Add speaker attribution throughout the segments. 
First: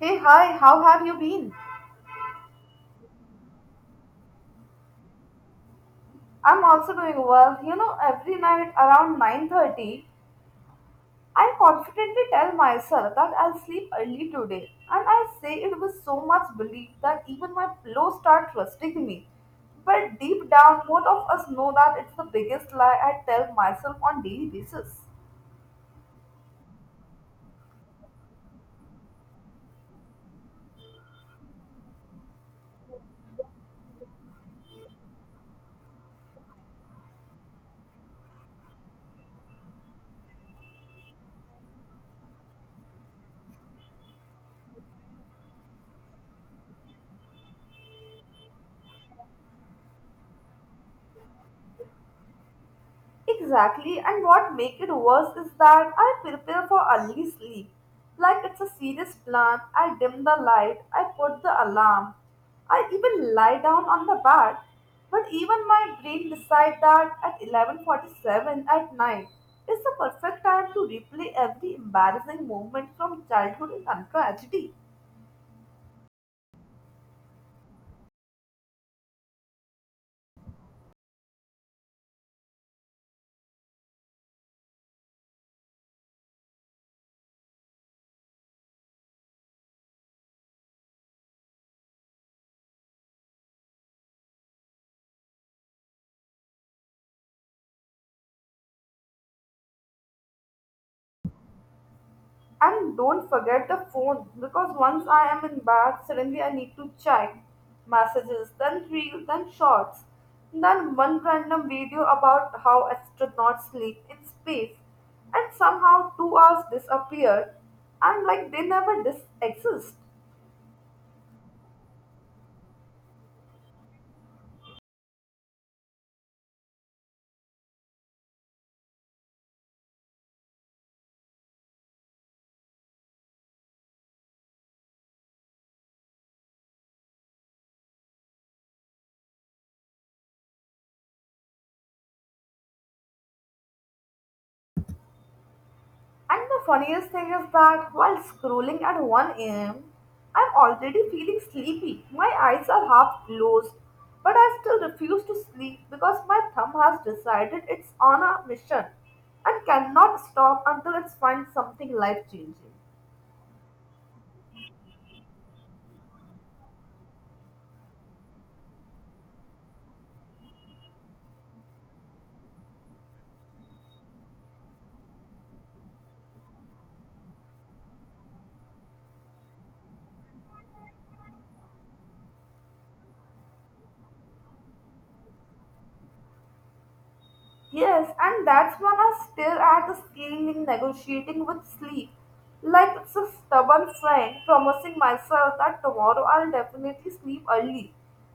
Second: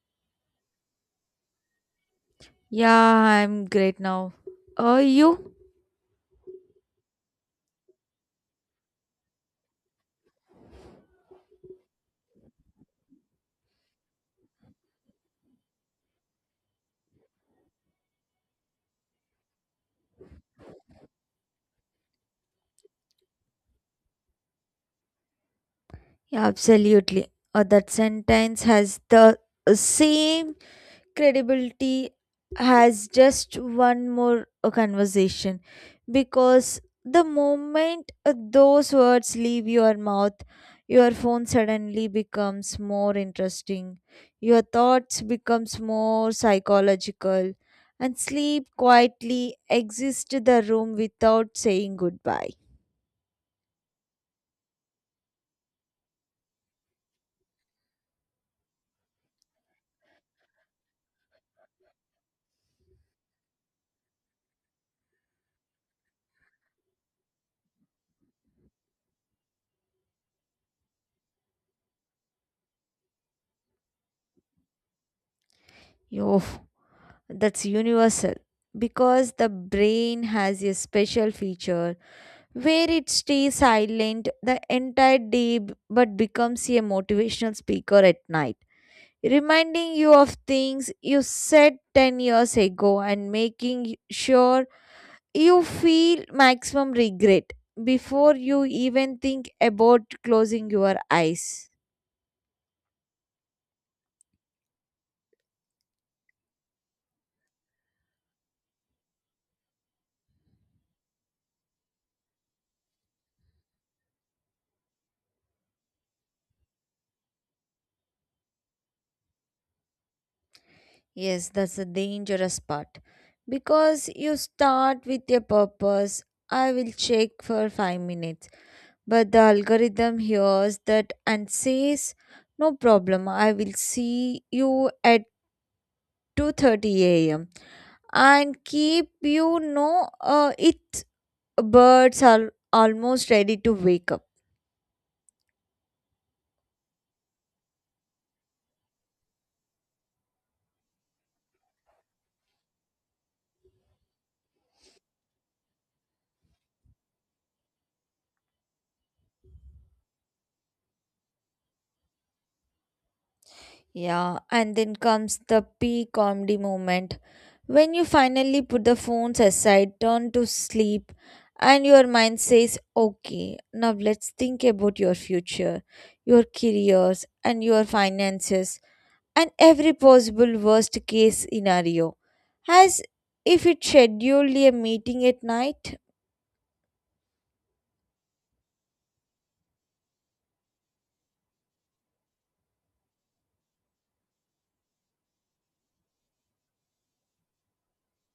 Speaker 1: Hey, hi, how have you been?
Speaker 2: Yeah, I'm great now. Are you?
Speaker 1: I'm also doing well. You know, every night around 9:30, I confidently tell myself that I'll sleep early today, and I say it with so much belief that even my pillow start trusting me. But deep down, both of us know that it's the biggest lie I tell myself on daily basis.
Speaker 2: Yeah, absolutely. That sentence has the same credibility as just one more conversation because the moment those words leave your mouth, your phone suddenly becomes more interesting. Your thoughts becomes more psychological and sleep quietly exits the room without saying goodbye.
Speaker 1: Exactly, and what make it worse is that I prepare for early sleep. Like it's a serious plan, I dim the light, I put the alarm, I even lie down on the bed. But even my brain decides that at 11:47 at night is the perfect time to replay every embarrassing moment from childhood and tragedy.
Speaker 2: Yo, that's universal because the brain has a special feature where it stays silent the entire day but becomes a motivational speaker at night, reminding you of things you said 10 years ago and making sure you feel maximum regret before you even think about closing your eyes.
Speaker 1: And don't forget the phone because once I am in bed, suddenly I need to check messages, then reels, then shorts, then one random video about how astronauts sleep in space, and somehow 2 hours disappear, and like they never exist.
Speaker 2: Yes, that's the dangerous part. Because you start with a purpose, I will check for 5 minutes. But the algorithm hears that and says, no problem, I will see you at 2:30 a.m. and keep it birds are almost ready to wake up.
Speaker 1: And the funniest thing is that while scrolling at 1 a.m., I'm already feeling sleepy. My eyes are half closed, but I still refuse to sleep because my thumb has decided it's on a mission and cannot stop until it finds something life changing.
Speaker 2: Yeah, and then comes the peak comedy moment when you finally put the phones aside, turn to sleep, and your mind says, Okay, now let's think about your future, your careers, and your finances, and every possible worst case scenario. As if it scheduled a meeting at night.
Speaker 1: Yes, and that's when I stare at the ceiling negotiating with sleep. Like it's a stubborn friend promising myself that tomorrow I'll definitely sleep early,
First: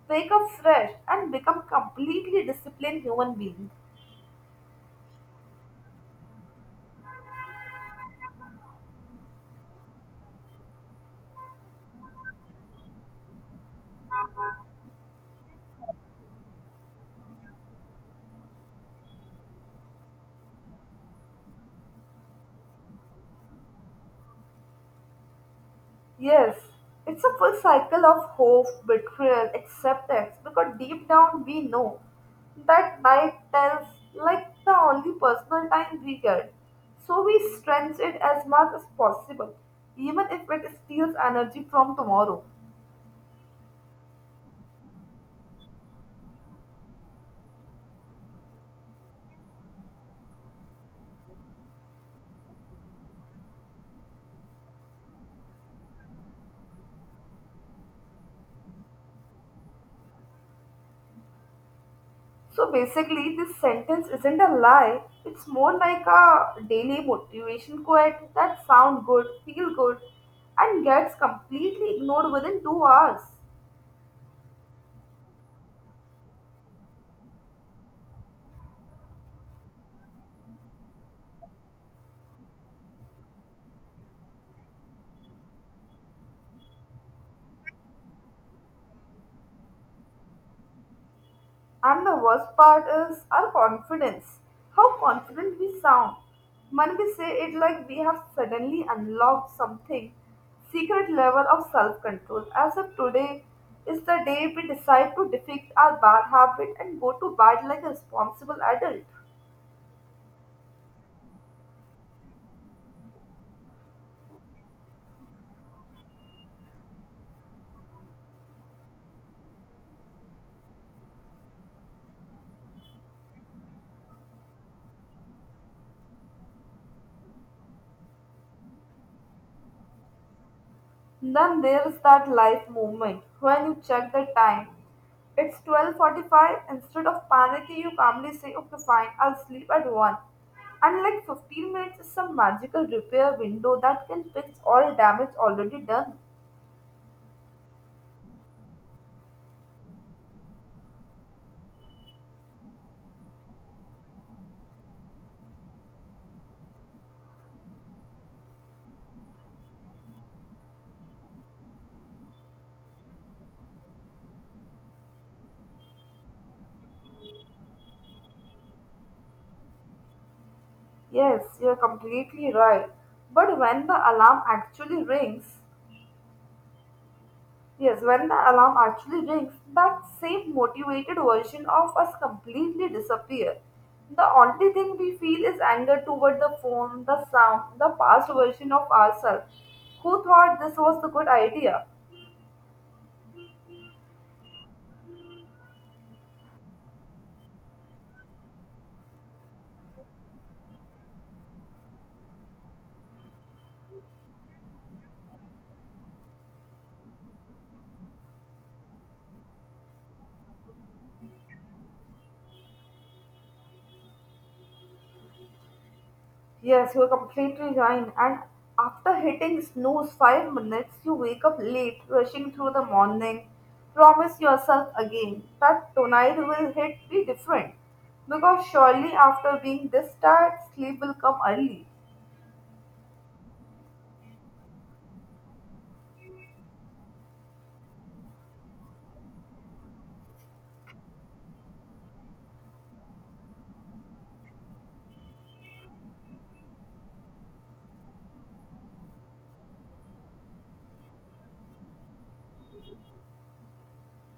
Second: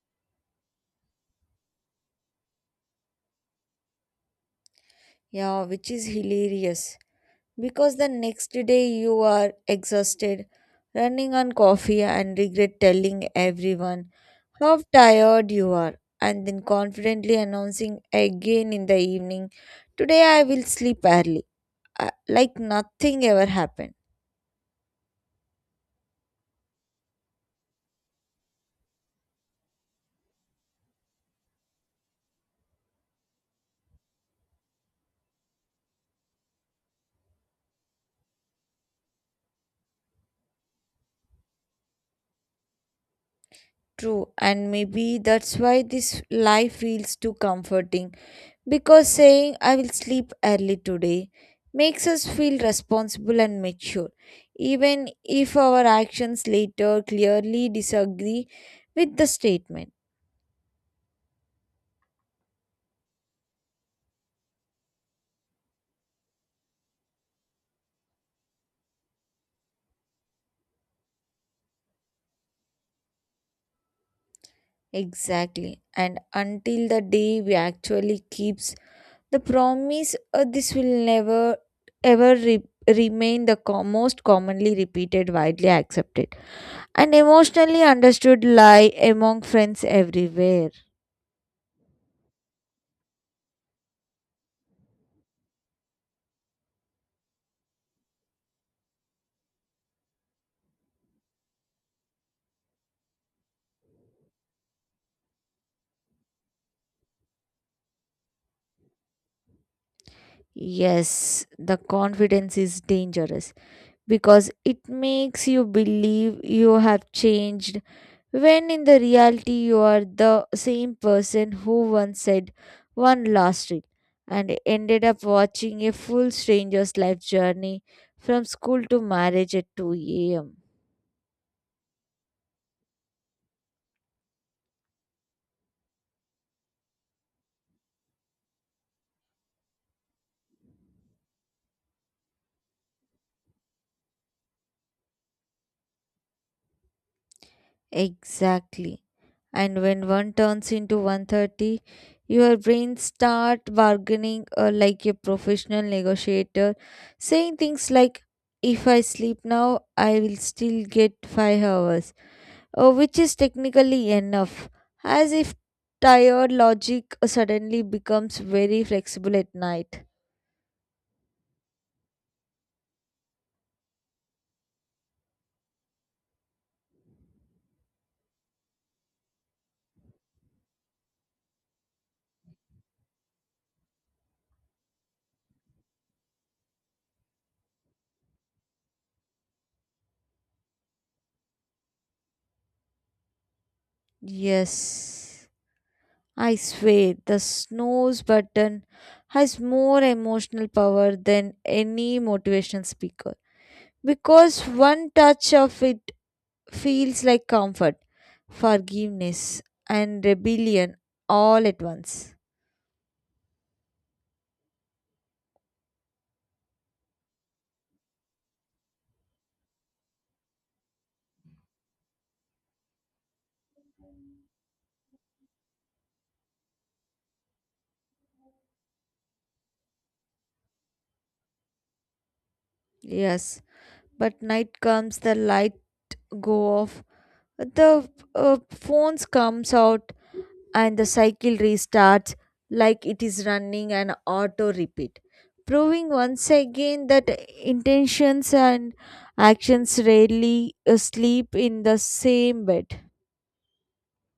Speaker 1: wake up fresh, and become completely disciplined human being.
Speaker 2: Yeah, which is hilarious. Because the next day you are exhausted, running on coffee, and regret telling everyone how tired you are, and then confidently announcing again in the evening, Today I will sleep early, like nothing ever happened.
Speaker 1: Yes, it's a full cycle of hope, betrayal, acceptance because deep down we know that night tells like the only personal time we get. So we stretch it as much as possible, even if it steals energy from tomorrow.
Speaker 2: True, and maybe that's why this life feels too comforting because saying I will sleep early today makes us feel responsible and mature, even if our actions later clearly disagree with the statement.
Speaker 1: So basically, this sentence isn't a lie, it's more like a daily motivation quote that sound good, feel good, and gets completely ignored within 2 hours.
Speaker 2: Exactly, and until the day we actually keeps the promise, this will never ever remain the most commonly repeated, widely accepted, and emotionally understood lie among friends everywhere.
Speaker 1: And the worst part is our confidence. How confident we sound when we say it like we have suddenly unlocked something, secret level of self control, as if today is the day we decide to defeat our bad habit and go to bed like a responsible adult.
Speaker 2: Yes, the confidence is dangerous because it makes you believe you have changed when in the reality you are the same person who once said one last week and ended up watching a full stranger's life journey from school to marriage at 2 a.m.
Speaker 1: Then there's that life movement. When you check the time, it's 12:45. Instead of panicking, you calmly say, "Okay, fine, I'll sleep at 1." And like 15 minutes is some magical repair window that can fix all damage already done.
Speaker 2: Exactly. And when one turns into 130, your brain start bargaining like a professional negotiator, saying things like, if I sleep now, I will still get 5 hours, which is technically enough, as if tired logic suddenly becomes very flexible at night.
Speaker 1: Yes, you're completely right. But when the alarm actually rings, yes, when the alarm actually rings, that same motivated version of us completely disappear. The only thing we feel is anger toward the phone, the sound, the past version of ourselves. Who thought this was the good idea?
Speaker 2: Yes. I swear, the snooze button has more emotional power than any motivational speaker because one touch of it feels like comfort, forgiveness, and rebellion all at once.
Speaker 1: Yes, you're completely right. And after hitting snooze 5 minutes, you wake up late, rushing through the morning. Promise yourself again that tonight will hit be different. Because surely after being this tired, sleep will come early.
Speaker 2: Yes, but night comes, the light go off, the phones comes out, and the cycle restarts like it is running an auto repeat, proving once again that intentions and actions rarely sleep in the same bed.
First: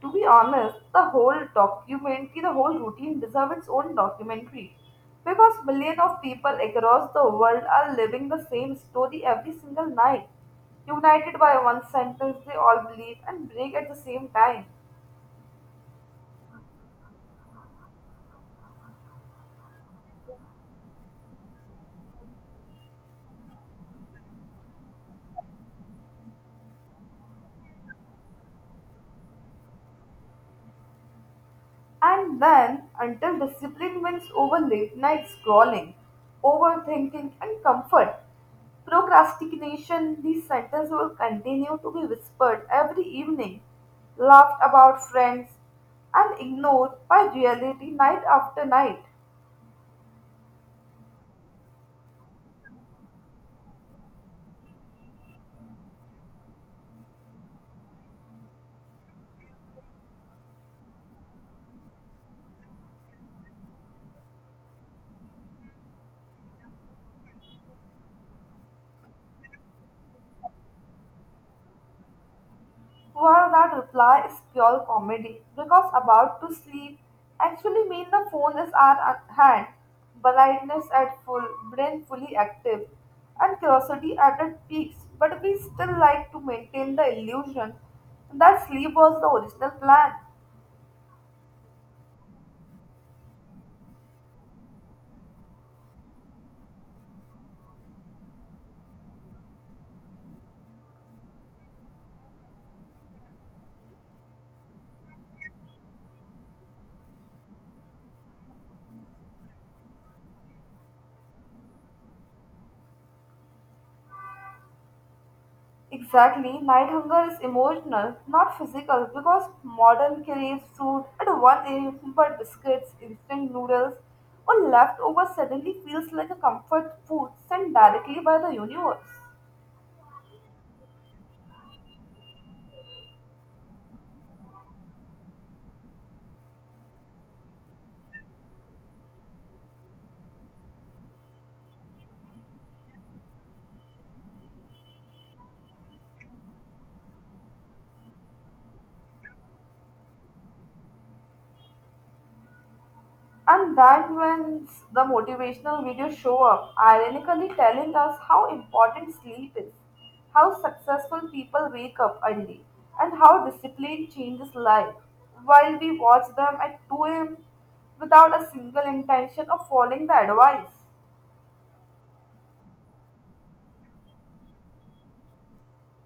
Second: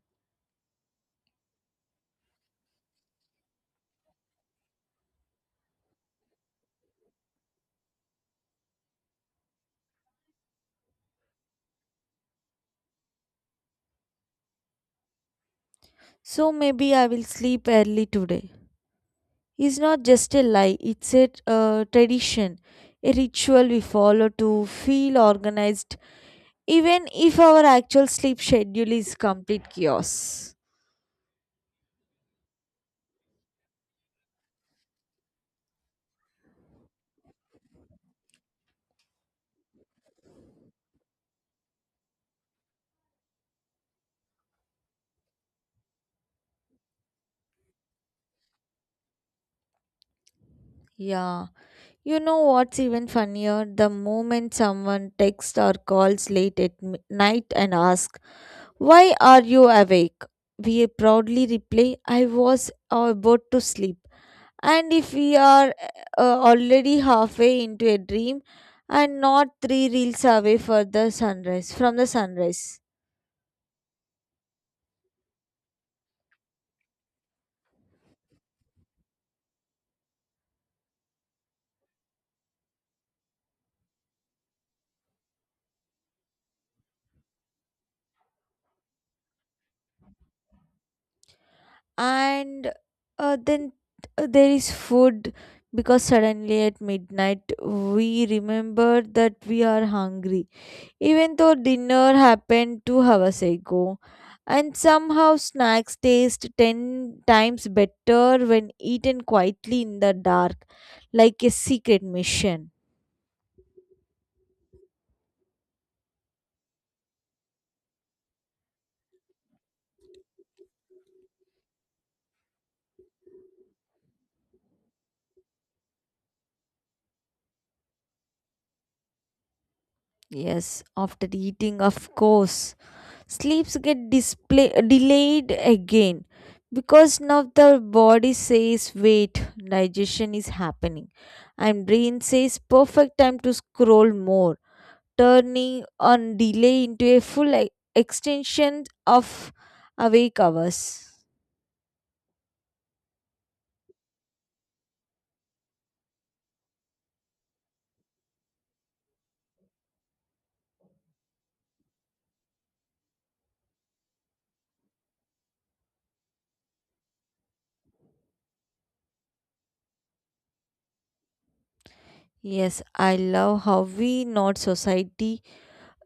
Speaker 1: To be honest, the whole documentary, the whole routine deserves its own documentary because millions of people across the world are living the same story every single night. United by one sentence, they all believe and break at the same time.
Speaker 2: So maybe I will sleep early today. It's not just a lie, it's a tradition, a ritual we follow to feel organized, even if our actual sleep schedule is complete chaos.
Speaker 1: And then, until discipline wins over late night scrolling, overthinking, and comfort, procrastination, these sentences will continue to be whispered every evening, laughed about friends, and ignored by reality night after night.
Speaker 2: Yeah. You know what's even funnier? The moment someone texts or calls late at night and asks, Why are you awake? We proudly reply, I was about to sleep. And if we are already halfway into a dream and not three reels away from the sunrise.
Speaker 1: Well, that reply is pure comedy because about to sleep actually mean the phone is at hand, blindness at full, brain fully active, and curiosity at its peaks. But we still like to maintain the illusion that sleep was the original plan.
Speaker 2: And then there is food because suddenly at midnight we remember that we are hungry even though dinner happened 2 hours ago. And somehow snacks taste ten times better when eaten quietly in the dark, like a secret mission.
Speaker 1: Exactly, night hunger is emotional, not physical, because modern craves food at 1 a.m. but biscuits, instant noodles, or leftover suddenly feels like a comfort food sent directly by the universe.
Speaker 2: Yes, after eating, of course, sleeps get delayed again because now the body says, Wait, digestion is happening, and brain says, Perfect time to scroll more, turning on delay into a full extension of awake hours.
Speaker 1: And that when the motivational videos show up, ironically telling us how important sleep is, how successful people wake up early, and how discipline changes life, while we watch them at 2 a.m. without a single intention of following the advice.
Speaker 2: Yes, I love how we not society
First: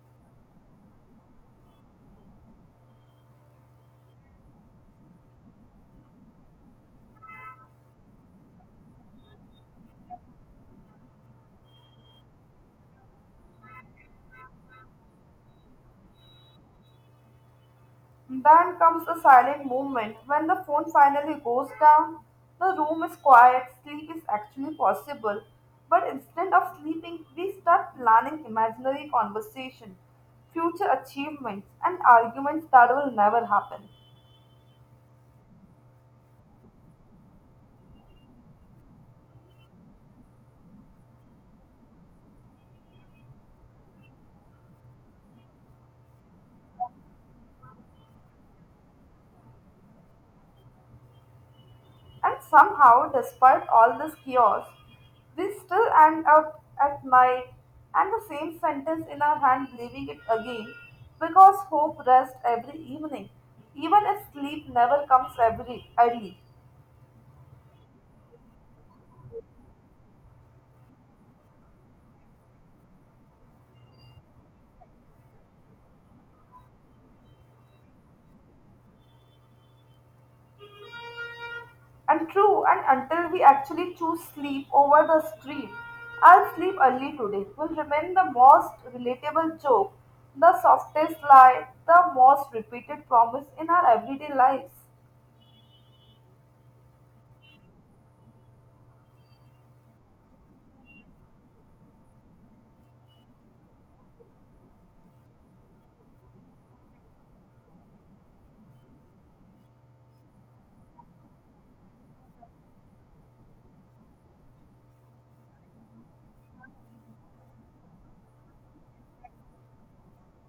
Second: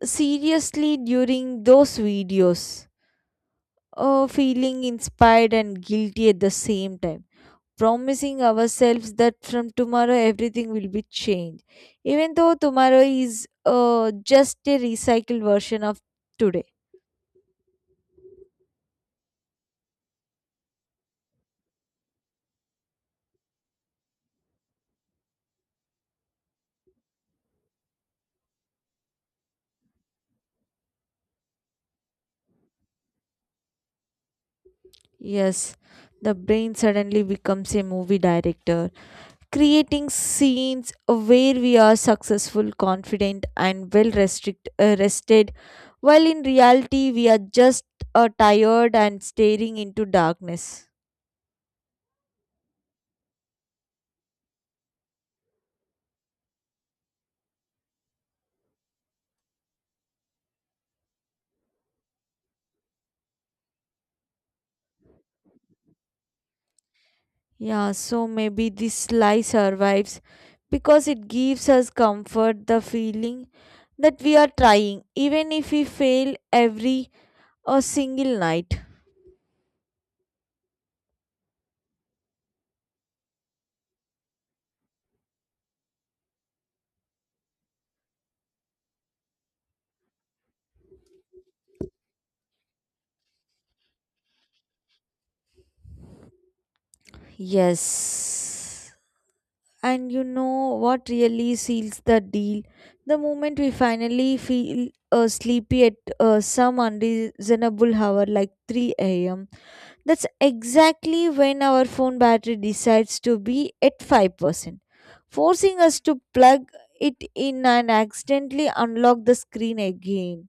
Speaker 2: seriously during those videos. Oh, feeling inspired and guilty at the same time. Promising ourselves that from tomorrow everything will be changed. Even though tomorrow is just a recycled version of today.
Speaker 1: Then comes the silent moment. When the phone finally goes down, the room is quiet, sleep is actually possible. But instead of sleeping, we start planning imaginary conversation, future achievements, and arguments that will never happen.
Speaker 2: Yes, the brain suddenly becomes a movie director, creating scenes where we are successful, confident, and well rested, while in reality, we are just tired and staring into darkness.
Speaker 1: And somehow, despite all this chaos, we still end up at night and the same sentence in our hand, leaving it again because hope rests every evening, even if sleep never comes every early.
Speaker 2: Yeah, so maybe this lie survives because it gives us comfort, the feeling that we are trying, even if we fail every a single night.
Speaker 1: And true, and until we actually choose sleep over the street, I'll sleep early today will remain the most relatable joke, the softest lie, the most repeated promise in our everyday lives.
Speaker 2: Yes. And you know what really seals the deal? The moment we finally feel sleepy at some unreasonable hour like 3 a.m., that's exactly when our phone battery decides to be at 5%, forcing us to plug it in and accidentally unlock the screen again.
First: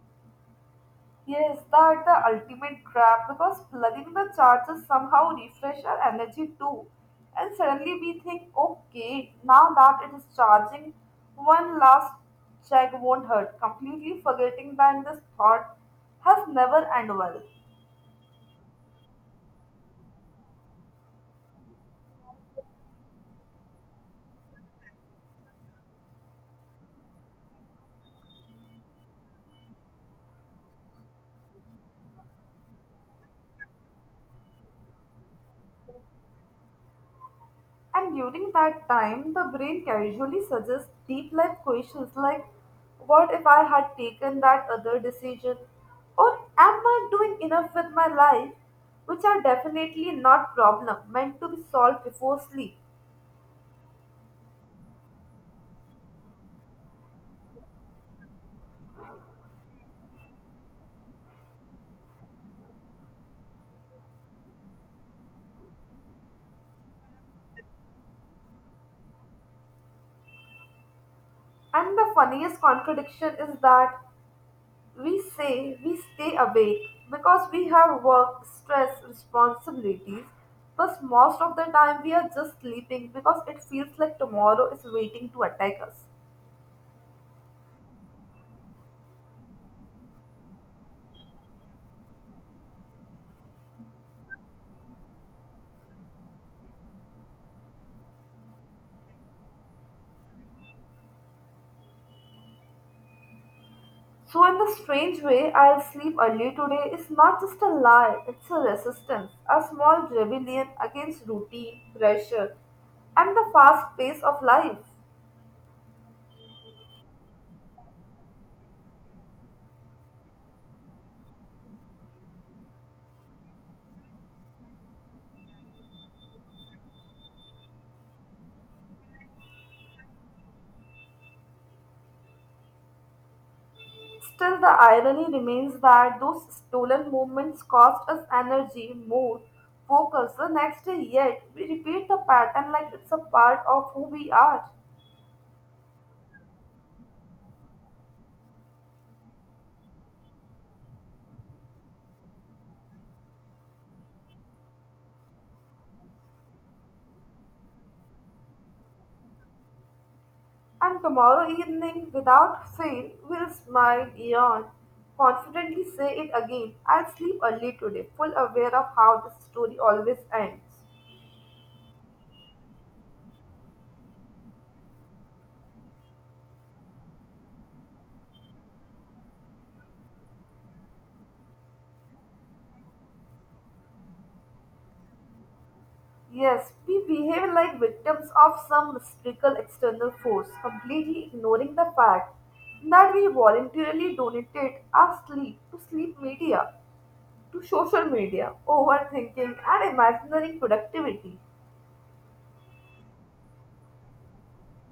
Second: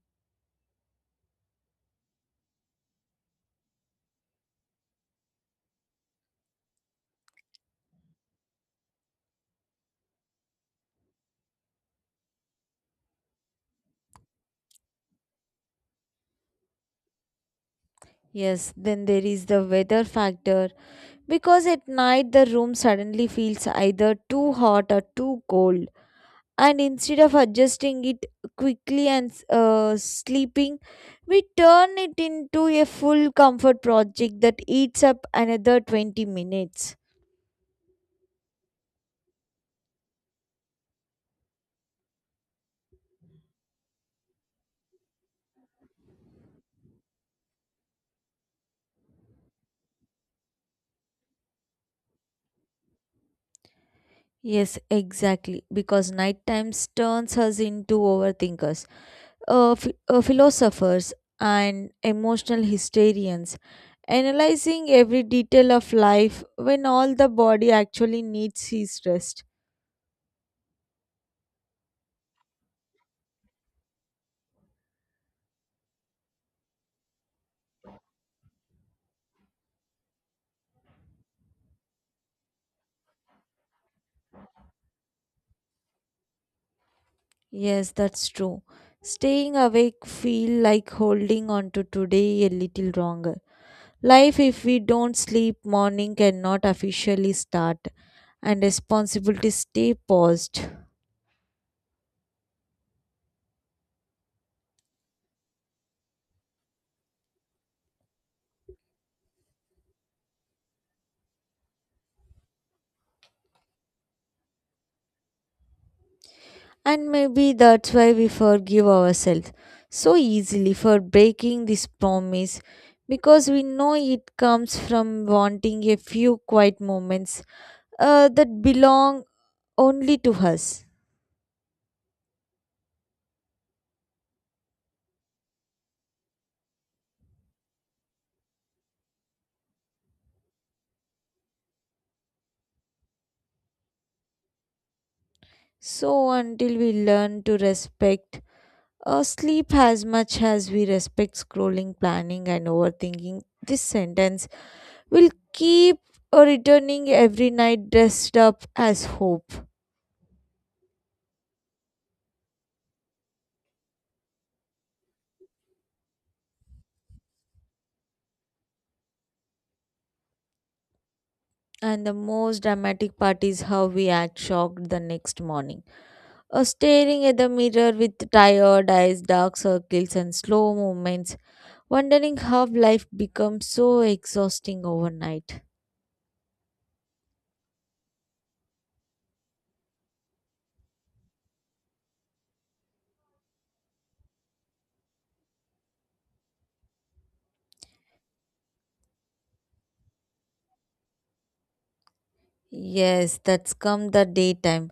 Speaker 1: Yes, that's the ultimate trap because plugging the charger somehow refresh our energy too. And suddenly we think, okay, now that it is charging, one last check won't hurt, completely forgetting that this thought has never end well.
Speaker 2: Yes, then there is the weather factor because at night the room suddenly feels either too hot or too cold, and instead of adjusting it quickly and sleeping, we turn it into a full comfort project that eats up another 20 minutes.
Speaker 1: And during that time, the brain casually suggests deep life questions like, what if I had taken that other decision? Or am I doing enough with my life? Which are definitely not problem meant to be solved before sleep.
Speaker 2: Yes, exactly, because night times turns us into overthinkers, philosophers, and emotional hysterians, analyzing every detail of life when all the body actually needs is rest.
Speaker 1: And the funniest contradiction is that we say we stay awake because we have work, stress, responsibilities, but most of the time we are just sleeping because it feels like tomorrow is waiting to attack us.
Speaker 2: Yes, that's true. Staying awake feel like holding on to today a little longer. Life if we don't sleep morning cannot officially start and responsibilities stay paused.
Speaker 1: So, in the strange way, I'll sleep early today is not just a lie, it's a resistance, a small rebellion against routine, pressure, and the fast pace of life.
Speaker 2: And maybe that's why we forgive ourselves so easily for breaking this promise because we know it comes from wanting a few quiet moments that belong only to us.
Speaker 1: Still, the irony remains that those stolen moments cost us energy, mood, focus the next day, yet we repeat the pattern like it's a part of who we are.
Speaker 2: So until we learn to respect sleep as much as we respect scrolling, planning, and overthinking. This sentence will keep returning every night dressed up as hope.
Speaker 1: And tomorrow evening, without fail, will smile, yawn, confidently say it again. I'll sleep early today, full aware of how this story always ends.
Speaker 2: And the most dramatic part is how we act shocked the next morning. Staring at the mirror with tired eyes, dark circles, and slow movements, wondering how life becomes so exhausting overnight.
Speaker 1: Yes, we behave like victims of some mystical external force, completely ignoring the fact that we voluntarily donated our sleep to sleep media, to social media, overthinking, and imaginary productivity.
Speaker 2: Yes, that's come the daytime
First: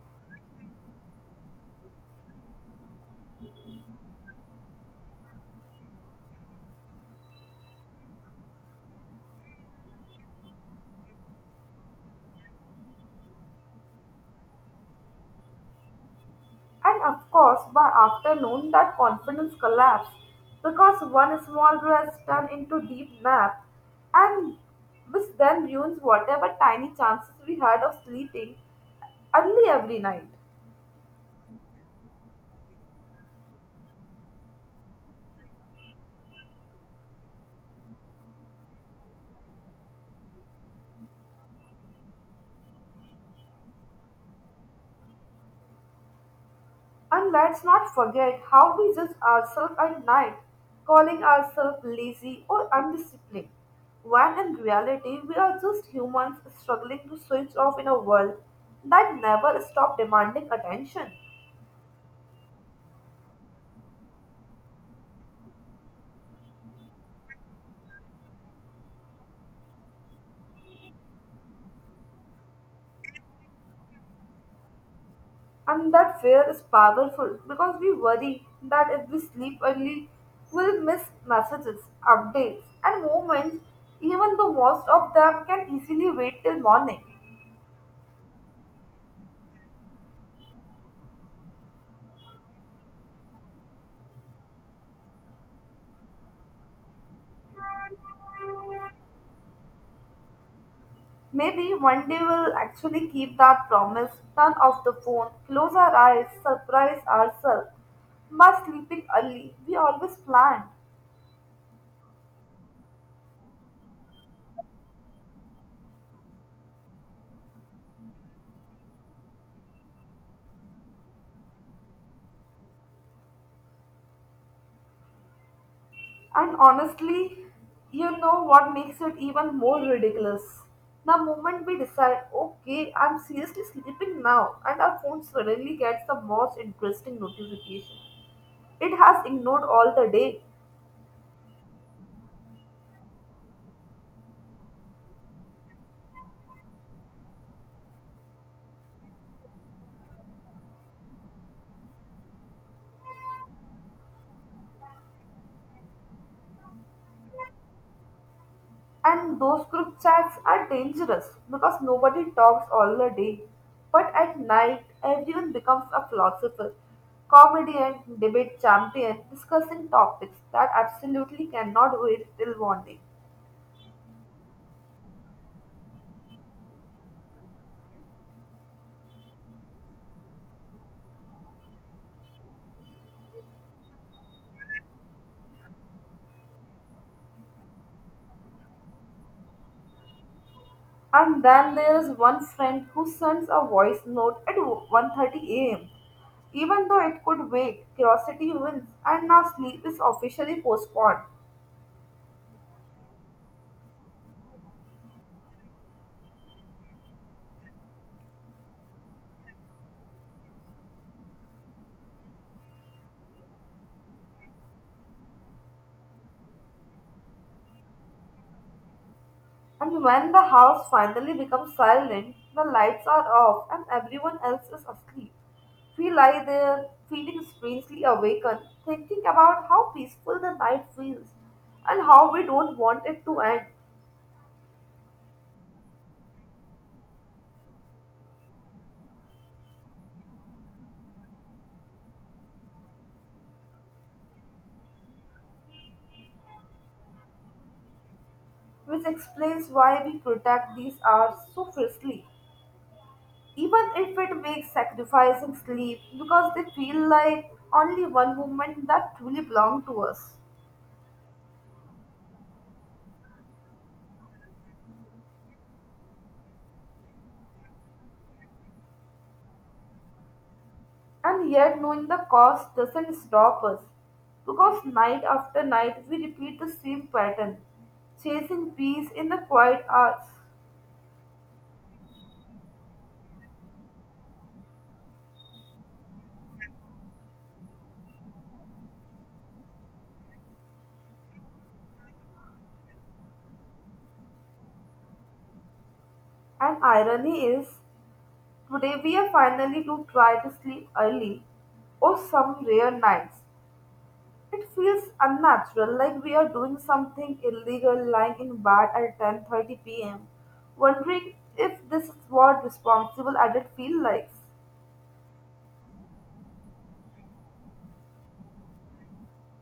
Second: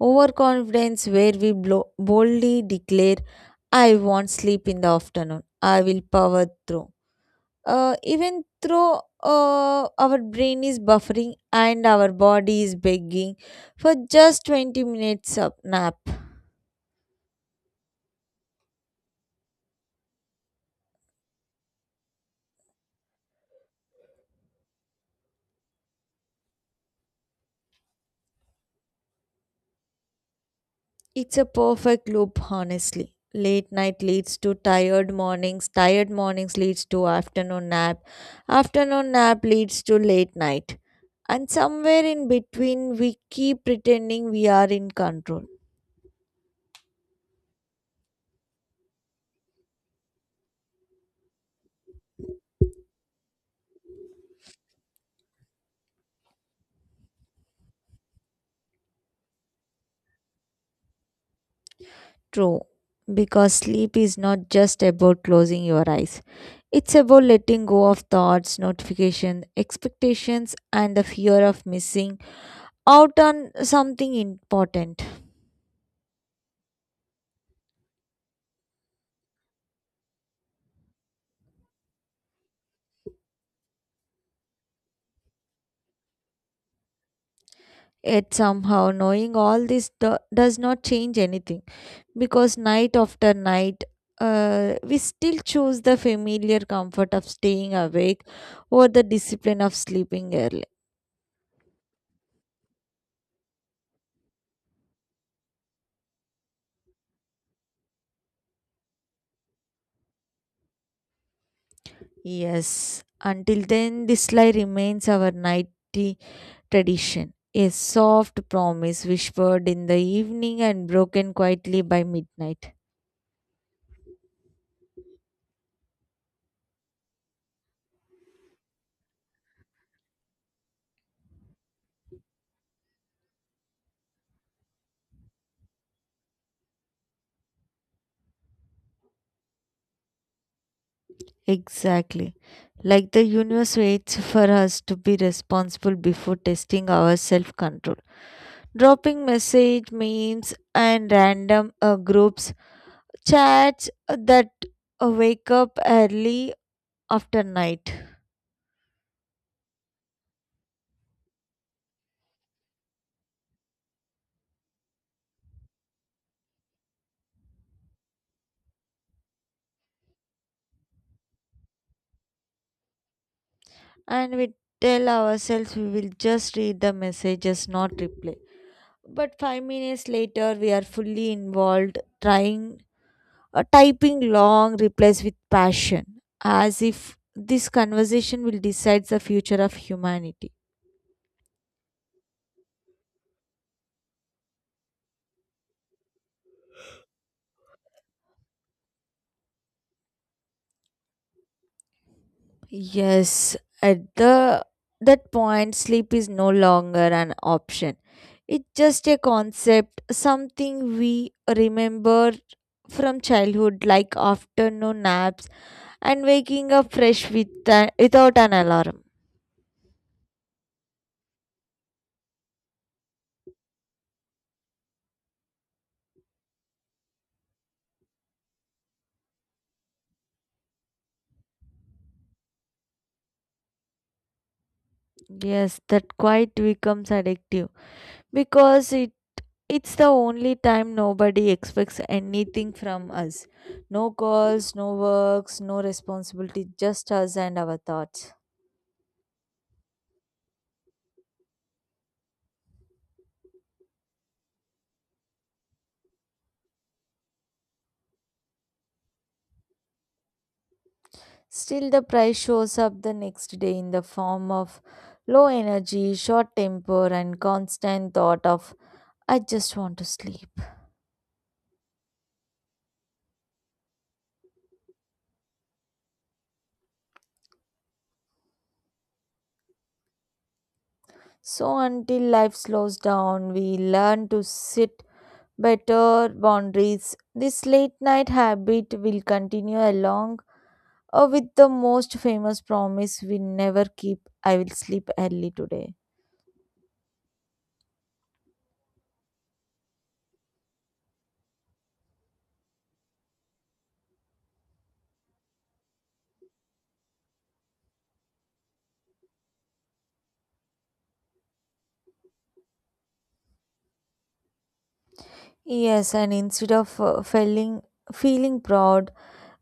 Speaker 2: overconfidence, where we boldly declare, I won't sleep in the afternoon, I will power through. Even though our brain is buffering and our body is begging for just 20 minutes of nap.
Speaker 1: And of course, by afternoon, that confidence collapsed because one small rest turned into deep nap, and which then ruins whatever tiny chances we had of sleeping early every night.
Speaker 2: It's a perfect loop, honestly. Late night leads to tired mornings leads to afternoon nap leads to late night. And somewhere in between, we keep pretending we are in control.
Speaker 1: And let's not forget how we judge ourselves at night, calling ourselves lazy or undisciplined, when in reality we are just humans struggling to switch off in a world that never stops demanding attention.
Speaker 2: True. Because sleep is not just about closing your eyes, it's about letting go of thoughts, notifications, expectations, and the fear of missing out on something important.
Speaker 1: And that fear is powerful because we worry that if we sleep early, we'll miss messages, updates, and moments. Even the worst of them can easily wait till morning.
Speaker 2: Yet somehow, knowing all this does not change anything because night after night, we still choose the familiar comfort of staying awake over the discipline of sleeping early.
Speaker 1: Maybe one day we'll actually keep that promise, turn off the phone, close our eyes, surprise ourselves by sleeping early. We always plan.
Speaker 2: Yes, until then, this lie remains our nightly tradition, a soft promise whispered in the evening and broken quietly by midnight.
Speaker 1: And honestly, you know what makes it even more ridiculous? The moment we decide, okay, I'm seriously sleeping now, and our phone suddenly gets the most interesting notification. It has ignored all the day,
Speaker 2: Exactly. Like the universe waits for us to be responsible before testing our self control. Dropping message memes and random groups chats that wake up early after night.
Speaker 1: and those group chats are dangerous because nobody talks all the day. But at night, everyone becomes a philosopher, comedian, debate champion, discussing topics that absolutely cannot wait till morning.
Speaker 2: And we tell ourselves we will just read the messages, not reply, but 5 minutes later we are fully involved trying, typing long replies with passion, as if this conversation will decide the future of humanity.
Speaker 1: And then there is one friend who sends a voice note at 1:30 a.m. Even though it could wake, curiosity wins, and now sleep is officially postponed.
Speaker 2: Yes, at the that point, sleep is no longer an option. It's just a concept, something we remember from childhood, like afternoon naps and waking up fresh without an alarm.
Speaker 1: And when the house finally becomes silent, the lights are off and everyone else is asleep. We lie there, feeling strangely awakened, thinking about how peaceful the night feels and how we don't want it to end,
Speaker 2: Yes, that quite becomes addictive because it's the only time nobody expects anything from us. No calls, no works, no responsibility, just us and our thoughts.
Speaker 1: which explains why we protect these hours so fiercely, even if it makes sacrificing sleep because they feel like only one moment that truly belong to us.
Speaker 2: Still, the price shows up the next day in the form of low energy, short temper, and constant thought of, I just want to sleep.
Speaker 1: And yet knowing the cost doesn't stop us because night after night we repeat the same pattern chasing peace in the quiet hours.
Speaker 2: So, until life slows down, we learn to sit better boundaries. This late night habit will continue along with the most famous promise we never keep, I will sleep early today.
Speaker 1: And irony is today we are finally to try to sleep early or some rare nights. It feels unnatural, like we are doing something illegal, lying in bed at 10:30 p.m., wondering if this is what responsible adult feel like.
Speaker 2: Yes, and instead of feeling proud,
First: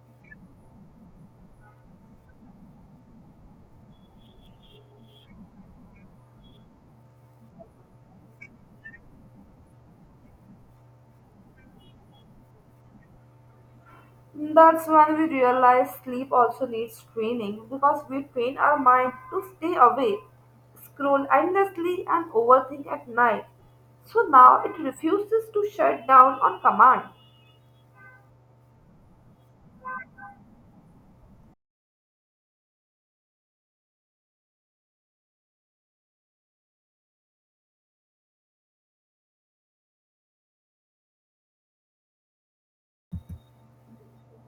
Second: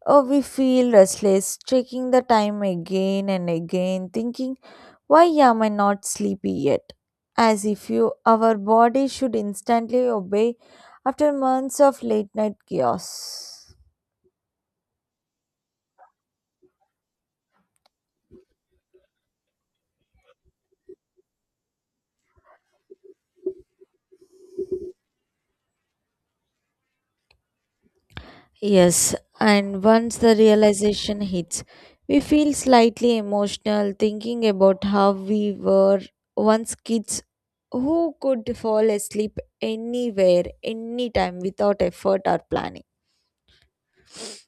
Speaker 2: oh, we feel restless, checking the time again and again, thinking, why am I not sleepy yet? As if you, our body should instantly obey after months of late night chaos.
Speaker 1: That's when we realize sleep also needs training because we train our mind to stay awake, scroll endlessly, and overthink at night. So now it refuses to shut down on command.
Speaker 2: Yes, and once the realization hits, we feel slightly emotional thinking about how we were once kids who could fall asleep anywhere, anytime without effort or planning.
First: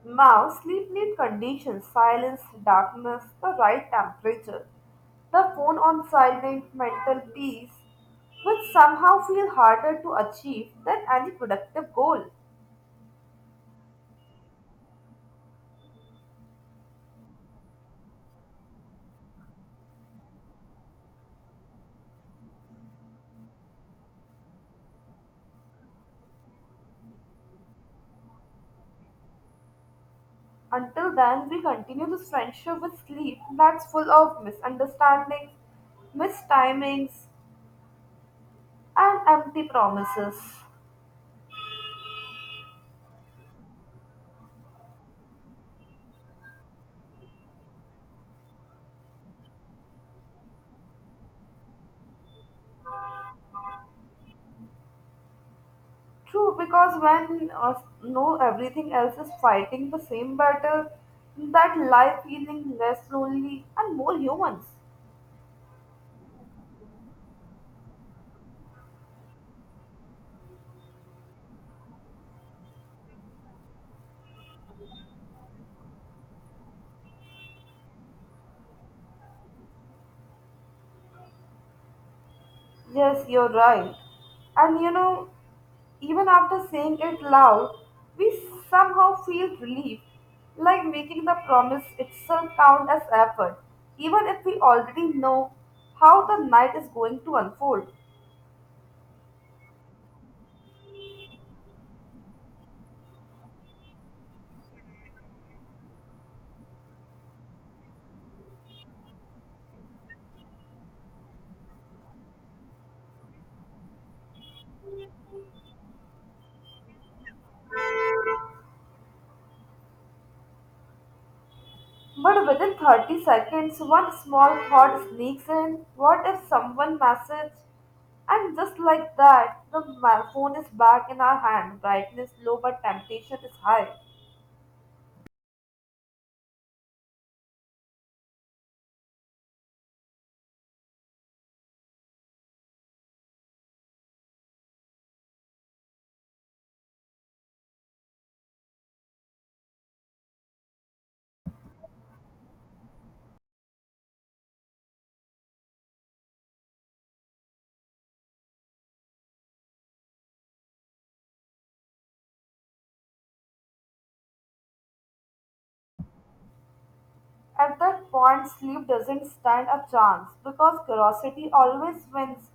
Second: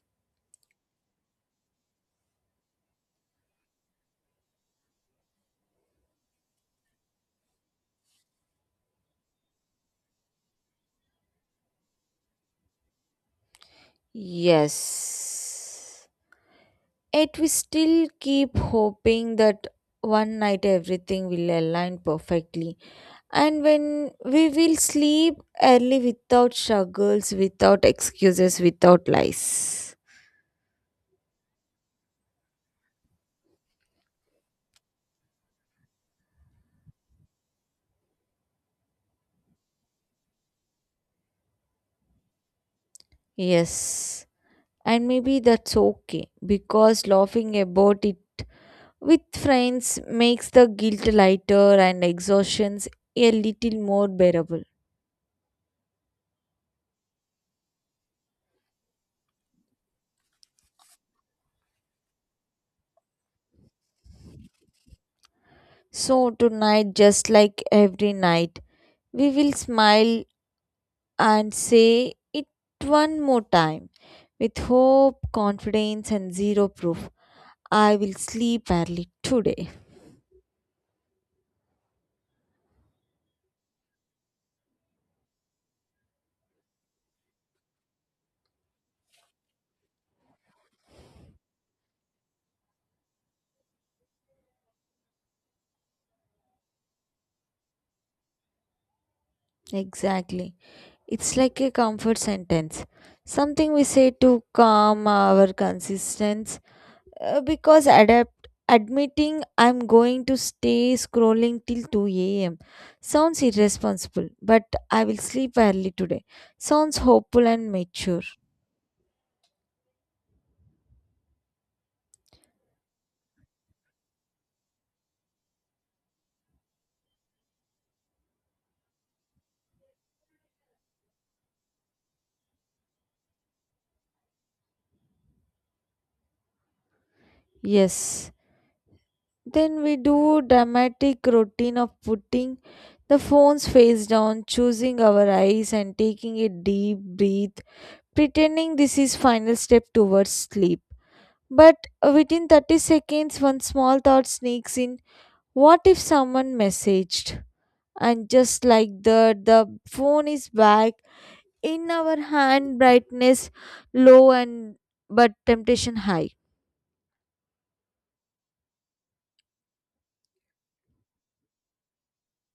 Speaker 1: Now, sleep need conditions, silence, darkness, the right temperature, the phone on silent, mental peace, which somehow feel harder to achieve than any productive goal.
Speaker 2: Yes. Yet we still keep hoping that one night everything will align perfectly. And when we will sleep early without struggles, without excuses, without lies.
Speaker 1: Until then, we continue this friendship with sleep that's full of misunderstandings, mistimings, and empty promises.
Speaker 2: Yes. And maybe that's okay because laughing about it with friends makes the guilt lighter and exhaustions a little more bearable.
Speaker 1: True, because when no everything else is fighting the same battle, that life feeling less lonely and more humans.
Speaker 2: So tonight, just like every night, we will smile and say it one more time with hope, confidence, and zero proof. I will sleep early today.
Speaker 1: Yes, you're right. And you know, even after saying it loud, we somehow feel relief, like making the promise itself count as effort, even if we already know how the night is going to unfold.
Speaker 2: Exactly. It's like a comfort sentence. Something we say to calm our consistence. Because adapt admitting I'm going to stay scrolling till 2 a.m. sounds irresponsible, but I will sleep early today. Sounds hopeful and mature.
Speaker 1: But within 30 seconds, one small thought sneaks in. What if someone message? And just like that, the phone is back in our hand. Brightness low, but temptation is high.
Speaker 2: Yes. Then we do dramatic routine of putting the phone's face down, choosing our eyes and taking a deep breath, pretending this is final step towards sleep. But within 30 seconds, one small thought sneaks in: what if someone messaged? And just like that, the phone is back in our hand, brightness low and but temptation high.
Speaker 1: At that point, sleep doesn't stand a chance because curiosity always wins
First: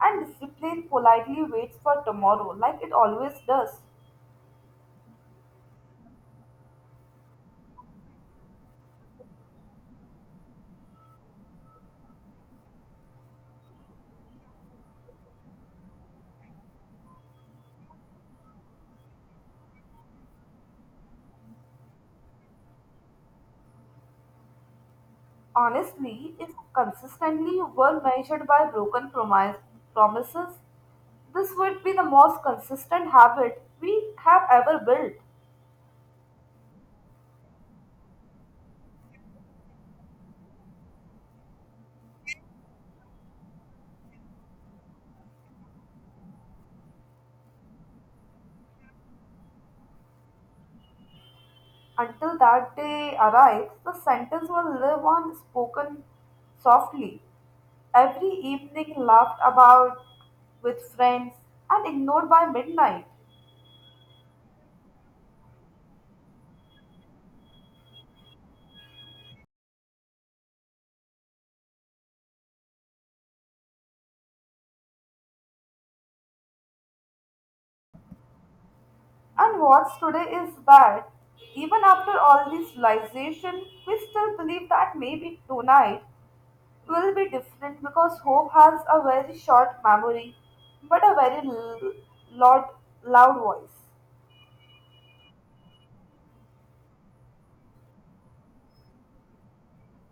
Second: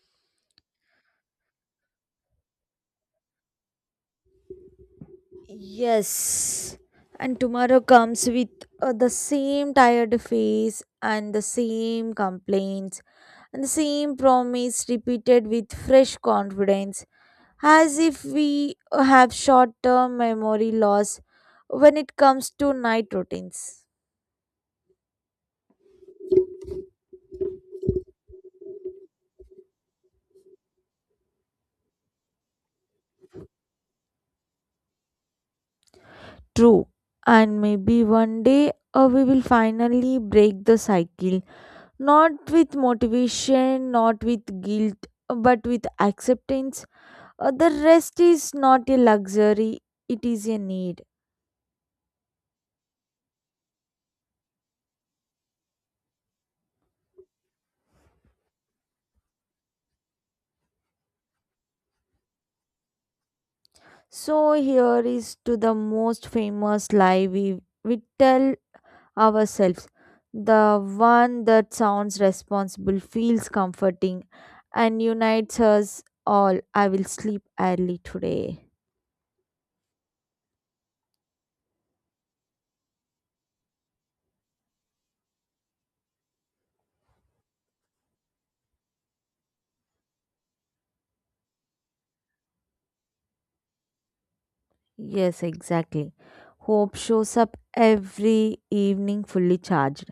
Speaker 1: and discipline politely waits for tomorrow, like it always does.
Speaker 2: Yes. And tomorrow comes with the same tired face and the same complaints and the same promise repeated with fresh confidence as if we have short term memory loss when it comes to night routines.
Speaker 1: Honestly, if consistently were measured by broken promises, this would be the most consistent habit we have ever built.
Speaker 2: True. And maybe one day we will finally break the cycle. Not with motivation, not with guilt, but with acceptance. The rest is not a luxury, it is a need.
Speaker 1: Until that day arrives, the sentence will live on spoken softly, every evening laughed about with friends and ignored by midnight.
Speaker 2: So here is to the most famous lie we tell ourselves. The one that sounds responsible, feels comforting, and unites us all. I will sleep early today.
Speaker 1: And what's today is that even after all this realization, we still believe that maybe tonight will be different because hope has a very short memory but a very loud, loud voice.
Speaker 2: Yes, exactly. Hope shows up every evening fully charged,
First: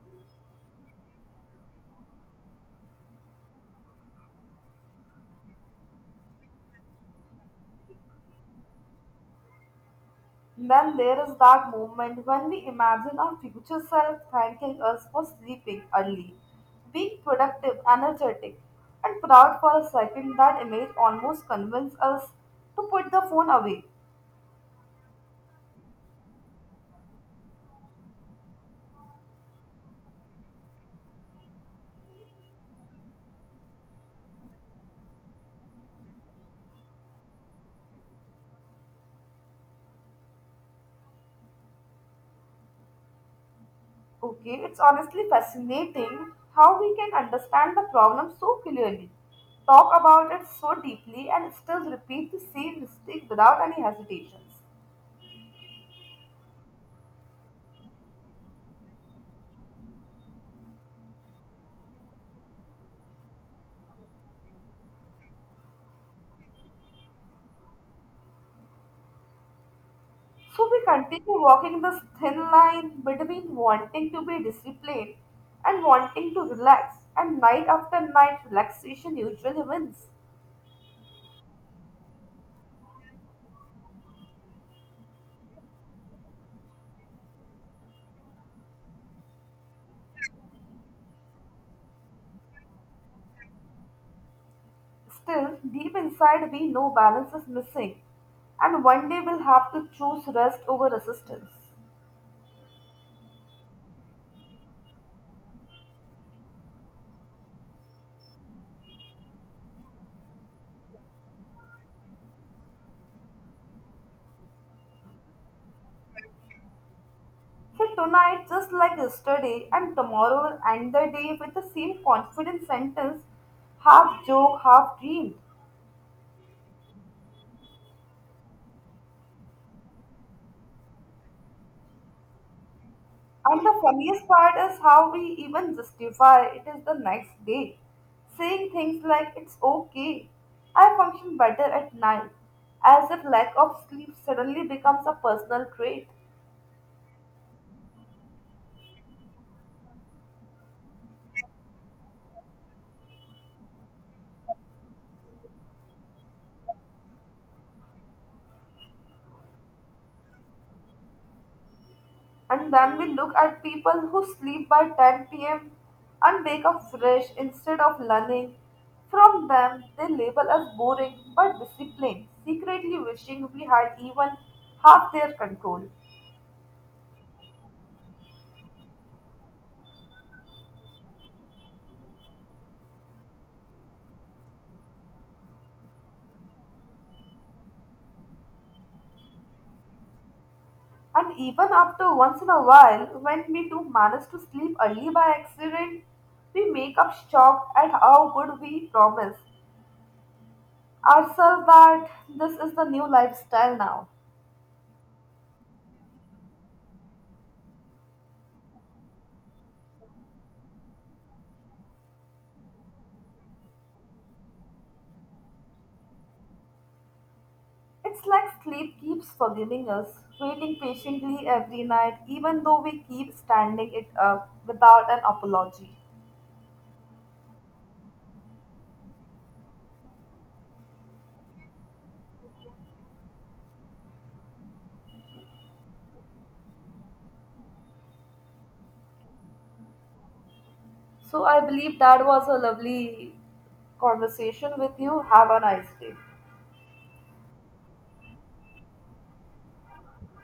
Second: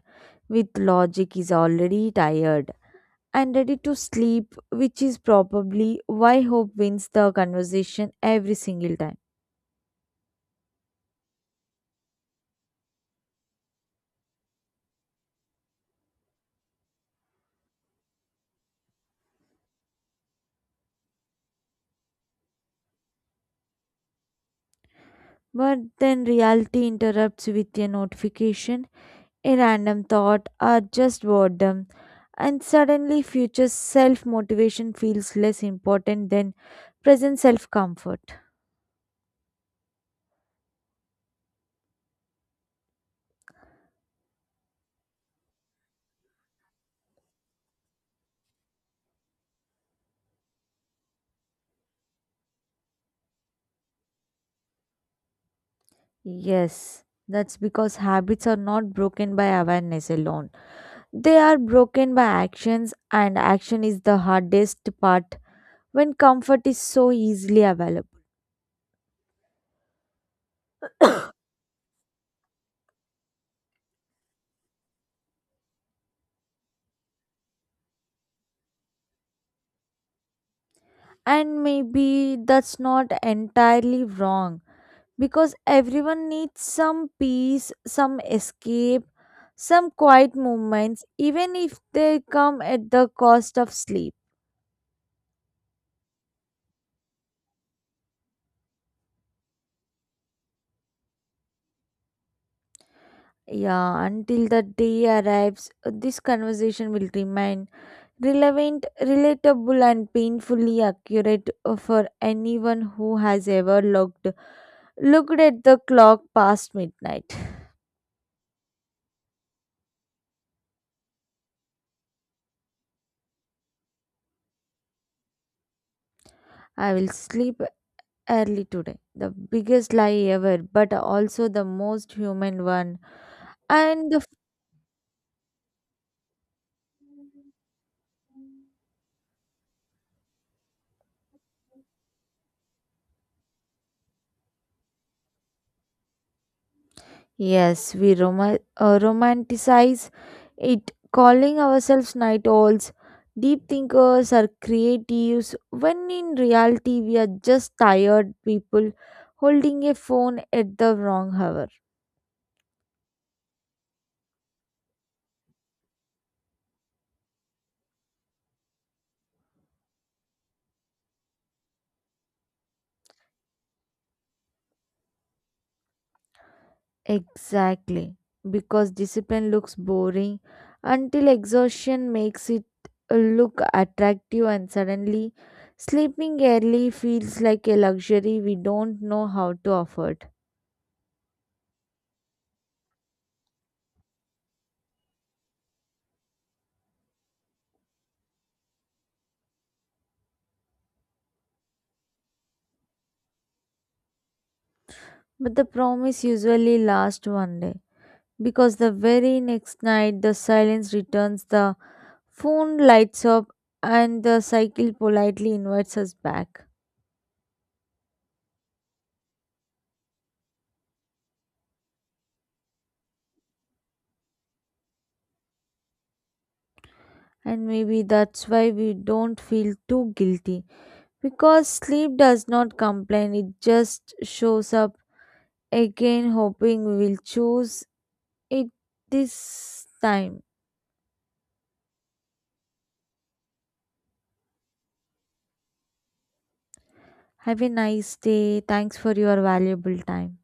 Speaker 2: with logic is already tired and ready to sleep, which is probably why hope wins the conversation every single time.
Speaker 1: Then there is that moment when we imagine our future self thanking us for sleeping early, being productive, energetic, and proud for a second. That image almost convinces us to put the phone away.
Speaker 2: But then reality interrupts with a notification, a random thought, or just boredom, and suddenly future self motivation feels less important than present self comfort.
Speaker 1: Okay, it's honestly fascinating how we can understand the problem so clearly, talk about it so deeply, and still repeat the same mistake without any hesitations.
Speaker 2: Yes, that's because habits are not broken by awareness alone. They are broken by actions, and action is the hardest part when comfort is so easily available.
Speaker 1: So we continue walking this thin line between wanting to be disciplined and wanting to relax, and night after night, relaxation usually wins.
Speaker 2: And maybe that's not entirely wrong because everyone needs some peace, some escape, some quiet moments, even if they come at the cost of sleep.
Speaker 1: Still, deep inside, we know balance is missing, and one day we'll have to choose rest over resistance.
Speaker 2: Yeah, until the day arrives, this conversation will remain relevant, relatable, and painfully accurate for anyone who has ever looked at the clock past midnight.
Speaker 1: So tonight just like yesterday, and tomorrow will end the day with the same confident sentence, half joke, half dream.
Speaker 2: I will sleep early today. The biggest lie ever, but also the most human one,
Speaker 1: And the
Speaker 2: and the
Speaker 1: funniest part is how we even justify it is the next day, saying things like it's okay, I function better at night, as if lack of sleep suddenly becomes a personal trait.
Speaker 2: yes, we romanticize it, calling ourselves night owls, deep thinkers, or creatives, when in reality we are just tired people holding a phone at the wrong hour.
Speaker 1: And then we look at people who sleep by 10 p.m. and wake up fresh instead of learning. From them, they label us boring but disciplined, secretly wishing we had even half their control.
Speaker 2: Exactly, because discipline looks boring until exhaustion makes it look attractive, and suddenly sleeping early feels like a luxury we don't know how to afford.
Speaker 1: And even after once in a while, when we do manage to sleep early by accident, we make up shocked at how good we promise ourselves that this is the new lifestyle now.
Speaker 2: But the promise usually lasts one day because the very next night the silence returns, the phone lights up, and the cycle politely invites us back.
Speaker 1: It's like sleep keeps forgiving us, waiting patiently every night, even though we keep standing it up without an apology.
Speaker 2: And maybe that's why we don't feel too guilty because sleep does not complain, it just shows up again, hoping we will choose it this time.
Speaker 1: So I believe that was a lovely conversation with you. Have a nice day.
Speaker 2: Have a nice day. Thanks for your valuable time.